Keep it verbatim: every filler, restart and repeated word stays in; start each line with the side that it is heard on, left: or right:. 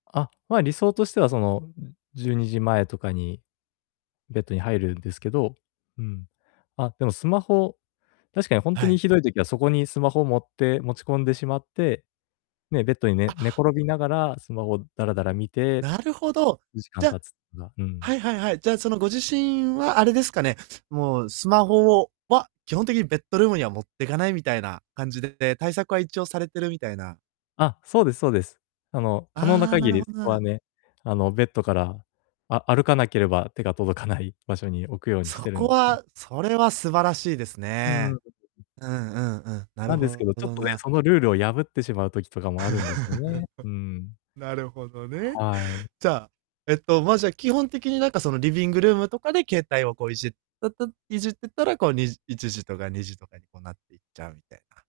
left: あ、まあ、理想としてはその、ううん、じゅうにじ前とかにベッドに入るんですけど、うん、あ、でもスマホ、確かにほんと
right: は
left: に
right: い。
left: 酷い時はそこにスマホ持って持ち込んでしまって、ね、ベッドにね
right: あ。
left: 寝転びながらスマホダラダラ見て
right: なるほど、
left: 時間
right: じゃ、
left: 経つな。う
right: は
left: ん。
right: いはいはい。じゃあ、そのご自身はあれですかね、もうスマホをは、基本的にベッドルームには持ってかないみたいな感じでで、対策は一応されてるみたいな。
left: あ、そうですそうです。あの、可能な
right: ああ、な
left: 限
right: る
left: り
right: ほど、
left: そ
right: な
left: こは
right: ら
left: ね、あの、ベッドから、あ歩かなければ手が届かない場所に置くようにし
right: そ
left: てるん
right: こ
left: ん
right: はそれは素晴らしいです
left: うー
right: ね。
left: ん。
right: うんうんうん、なる
left: なんですけ
right: ほ
left: ど、
right: ほ
left: ちょっ
right: ど
left: とね、
right: な。
left: そのルールを破ってしまう時とかもあるんですよね、うーん。
right: なるほどね。
left: はい。
right: じゃあ、えっと、ま、基本的になんかそのリビングルームとかで、携帯をこういじったたいじってたら、こうにじいちじとかにじとかにこうなっていっちゃうみたいな。